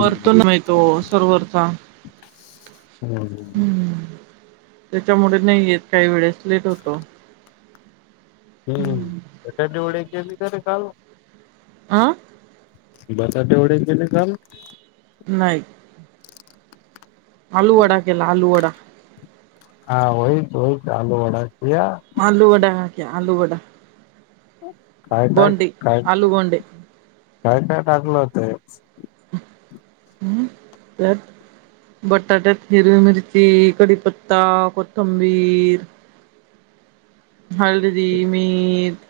हम्म. येतो सर्वरचा. [unintelligible] त्याच्यामुळे नाही येत काही वेळेस लेट होतो. हम्म, बटाटेवडे केले का रे काल? आं. बटाटेवडे केेले काल? नाही. आलू वडा केला, आलू वडा. हा होयच होय आलू वडा. किया आलू वडा घ्या आलू वडा. काय काय, गोंडे काय, आलू गोंडे काय काय टाकलं होतय? हम, तर. बटाट्यात हिरवी मिरची, कडीपत्ता, कोथंबीर. हलदी, मीट.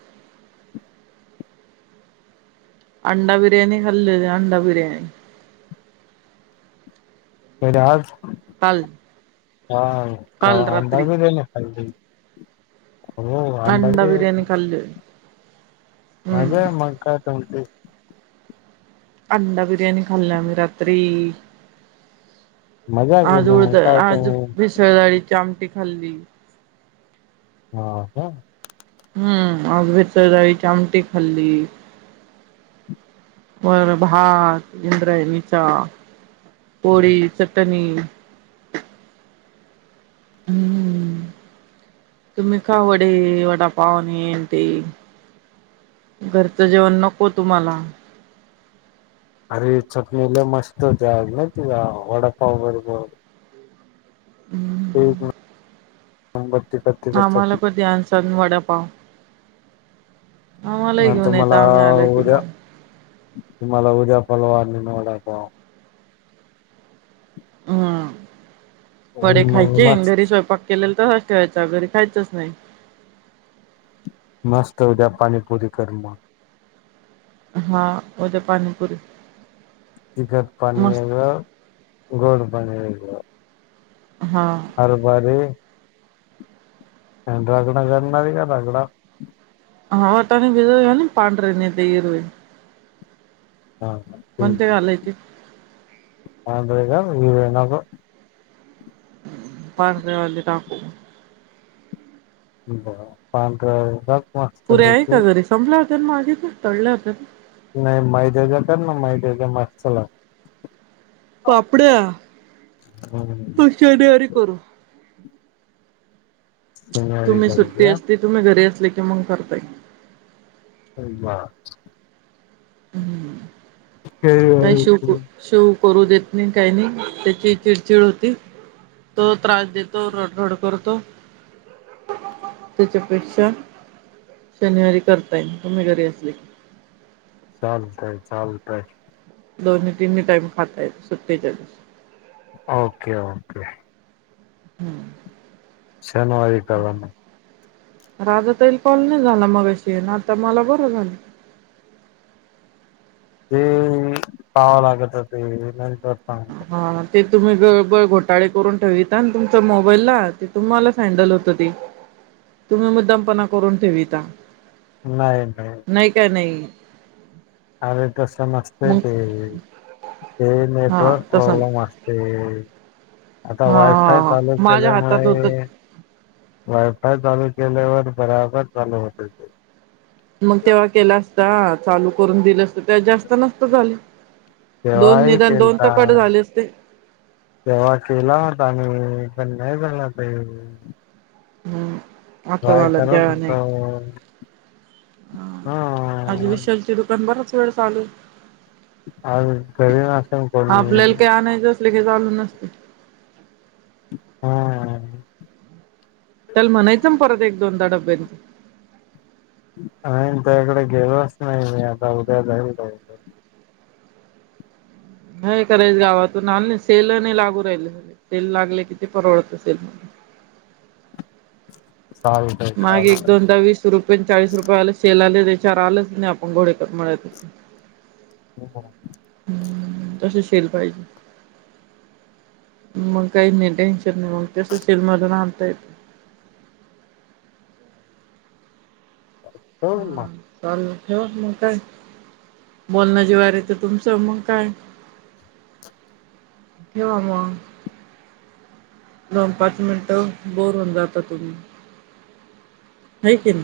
अंडा बिर्याणी खाल्लेली अंडा बिर्याणी. कधी आज? काल. हा काल अंडा बिर्याणी खाल्ली. हो अंडा बिर्याणी मजा हम्म हाय मग काय तुमची. अंडा बिर्याणी खाल्ली आम्ही रात्री. मजा आज केली मग उळद काय आज तुम्ही भिसळडाळीची आमटी खाल्ली. हा का. हम्म आज भेसळडाळीची आमटी खाल्ली. वरण, भात इंद्रायणीचा, पोळी, चटणी हम्म. तुम्ही खा वडे वडापाव अन्, हे अन्, ते घरचं जेवण नको तुम्हांला. अरे चटणी लइ मस्त, होती आज महिती का वडापाव बरोबर. हम्म [unintelligible] आम्हाला प चटणी दयान सन वडापाव. आम्हालाही घेऊन यायचं आम्ही आले की मग. तुम्हाला उदया परवा आणीन वडापाव. हम्म वडे मग खायचे आणि मस्त घरी स्वयंपाक केलेला. तसच ठेवायचं घरी खायचंच नाही. मस्त उदया पाणीपुरी कर मग. हा उदया पाणीपुरी. तिखट पाणी मस्त वेगळं, गोड पाणी वेगळं, हा हर बरे आणि रगडा, करनार हे का रगडा, ह वाटाणे भिजवून [unintelligible] विधवेणे पाढरे नी ते हीरवे हा घालायचे हे का [unintelligible] ववे ना पार देवाली टाकू ब पांढर [unintelligible] पुऱ्या आहे का घरी संपल्या होत्या मागेच ना, तळल्या होत्या ना, नाही मैद्याच्या कर ना, मैद्याच्या मा च ला. पापड्या हम्म तु शनिवारी करू. सोमवारी तुम्ही सुट्टी, करूया असती तुम्ही घरी असले की मग करताय. होय बा. हम्म काय शवूक केळी शवू करू देत नाही काही नाही, त्याची चिडचिड होती. तो त्रास देतो रडरड करतो. त्याच्यापेक्षा शनिवारी करता येईल तुम्ही घरी असले की चालतय चालतय. दोन्ही तीनही टाईम. खाता येत सुट्टतेच्या दिवस ओके ओके. हम्म. शनवारी कारा मग राजा तैल कॉल नाही झाला मगशी, येन आता मला बरं झालं रीकाम आहे [inaudible] ते पावा लागत ते नंतर सांगत. हा ते तुम्ही गळबळ घोटाळे करून ठेवता आणि तुमचा मोबाईलला ते तुम्हालाच हँडल होतं ती तुम्ही मुद्दामपणा करून ठेवीता नाही नाही अ कस नसते मग ते ते हा नेटवर्क तसं नाही. प्रॉब्लेम असते आता हा वायफाय हा चालू माझ्या हातात होतं. केल्यामुळे वायफा चालू केल्यावर बराबर चालू होते ते मग तेव्हा केला असता चालू करून दिलं असत तेव्हा जास्त नस्त झाल तेव्हाही केलता असते तेव्हा केला होता आणि पण नाही झाला पहिल हम्म आतावाला केला नाही. होतो हा आज विशालचे दुकान बराच वेळ चालू आहे. आज घरी नाश्ता करून आलो लागेल चालू नसते हम् त्याला म्हणायचं ना परत एक दोनदा डब्यांंत आणि त्या इकडे गेलोच नाही मी आता उद्या जाइल बहुतेक नाही करायच गावातून आल नाही सेल नाही लागू राहिले सेल लागले कि ते परवडत सेल रीकाम आहे [inaudible] चालतय मग एक चालतय दोनदा वीस रुपय चाळीस रुपय वाला सेल आले त्या विचार आलंच नाही आपण घोडेकर म्हणात हम् तसे शेल पाहिजे. मग काही नाही टेन्शन नाही. मग तस सेल मधून आणता येत ह [inaudible] मग हम् चालेल हो मग काय बोलण्याची वारी आहे. तर तुमचं मग काय, ठेवा मग. दोन पाच मिनटं बोर होऊन जातात तुम्ही, हाय कणी